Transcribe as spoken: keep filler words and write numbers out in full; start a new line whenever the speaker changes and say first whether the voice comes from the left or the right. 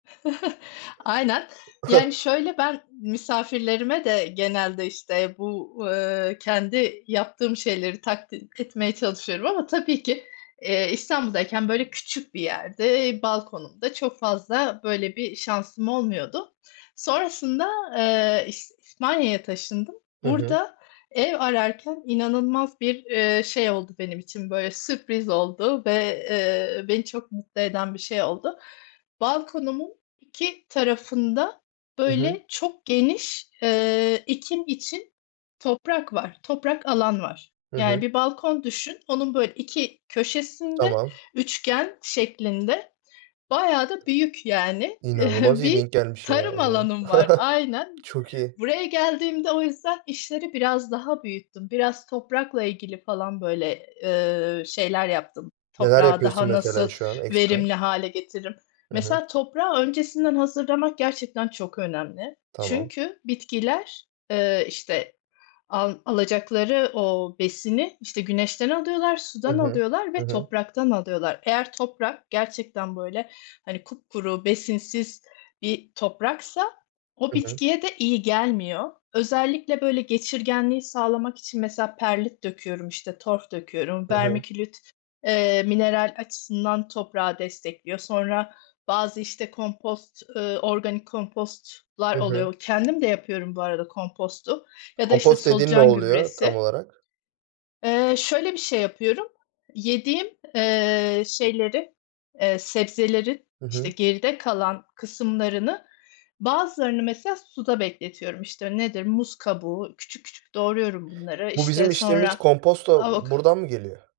left: Aynen. Yani, şöyle, ben misafirlerime de genelde, işte, bu, eee, kendi yaptığım şeyleri [unintelligible] etmeye çalışıyorum ama tabii ki, eee, İstanbul'dayken, böyle, küçük bir yerde, balkonumda çok fazla, böyle, bir şansım olmuyordu. Sonrasında, eee, İs İspanya'ya taşındım.
right: Hı hı.
left: Burada ev ararken inanılmaz bir, eee, şey oldu benim için, böyle, sürpriz oldu ve, eee, beni çok mutlu eden bir şey oldu. Balkonumun iki tarafında,
right: Hı hı.
left: böyle, çok geniş, eee, ekim için toprak var, toprak alan var,
right: Hı
left: yani,
right: hı.
left: bir balkon düşün, onun, böyle, iki köşesinde
right: Tamam.
left: üçgen şeklinde bayağı da büyük, yani,
right: İnanılmaz iyi
left: bir
right: denk gelmiş, ya o
left: tarım
right: zaman.
left: alanım var, aynen.
right: Çok iyi.
left: Buraya geldiğimde o yüzden işleri biraz daha büyüttüm, biraz toprakla ilgili falan, böyle, eee, şeyler yaptım.
right: Neler
left: Toprağı
right: yapıyorsun,
left: daha nasıl
right: mesela, şu an ekstra?
left: verimli hâle getiririm?
right: Hı hı.
left: Mesela, toprağı öncesinden hazırlamak gerçekten çok önemli.
right: Tamam.
left: Çünkü bitkiler, eee, işte, al alacakları o besini, işte, güneşten alıyorlar,
right: Hı
left: sudan
right: hı.
left: alıyorlar
right: Hı
left: ve
right: hı.
left: topraktan alıyorlar. Eğer toprak gerçekten, böyle, hani, kupkuru besinsiz bir topraksa o
right: Hı hı.
left: bitkiye de iyi gelmiyor. Özellikle, böyle, geçirgenliği sağlamak için mesela perlit döküyorum, işte, Torf döküyorum,
right: Hı hı.
left: vermiculite, eee, mineral açısından toprağı destekliyor. Sonra bazı, işte, kompost, eee, organik kompostlar
right: Hı hı.
left: oluyor. Kendim de yapıyorum bu arada kompostu ya da, işte,
right: Kompost dediğin ne
left: solucan
right: oluyor, tam
left: gübresi.
right: olarak?
left: Eee, şöyle, bir şey yapıyorum. Yediğim, eee, şeylerin, eee, sebzelerin,
right: Hı
left: işte,
right: hı.
left: geride kalan kısımlarını, bazılarını, mesela, suda bekletiyorum, işte, nedir? Muz kabuğu. Küçük küçük doğruyorum bunları,
right: Bu bizim
left: işte,
right: içtiğimiz
left: sonra
right: komposto
left: avok
right: buradan mı geliyor?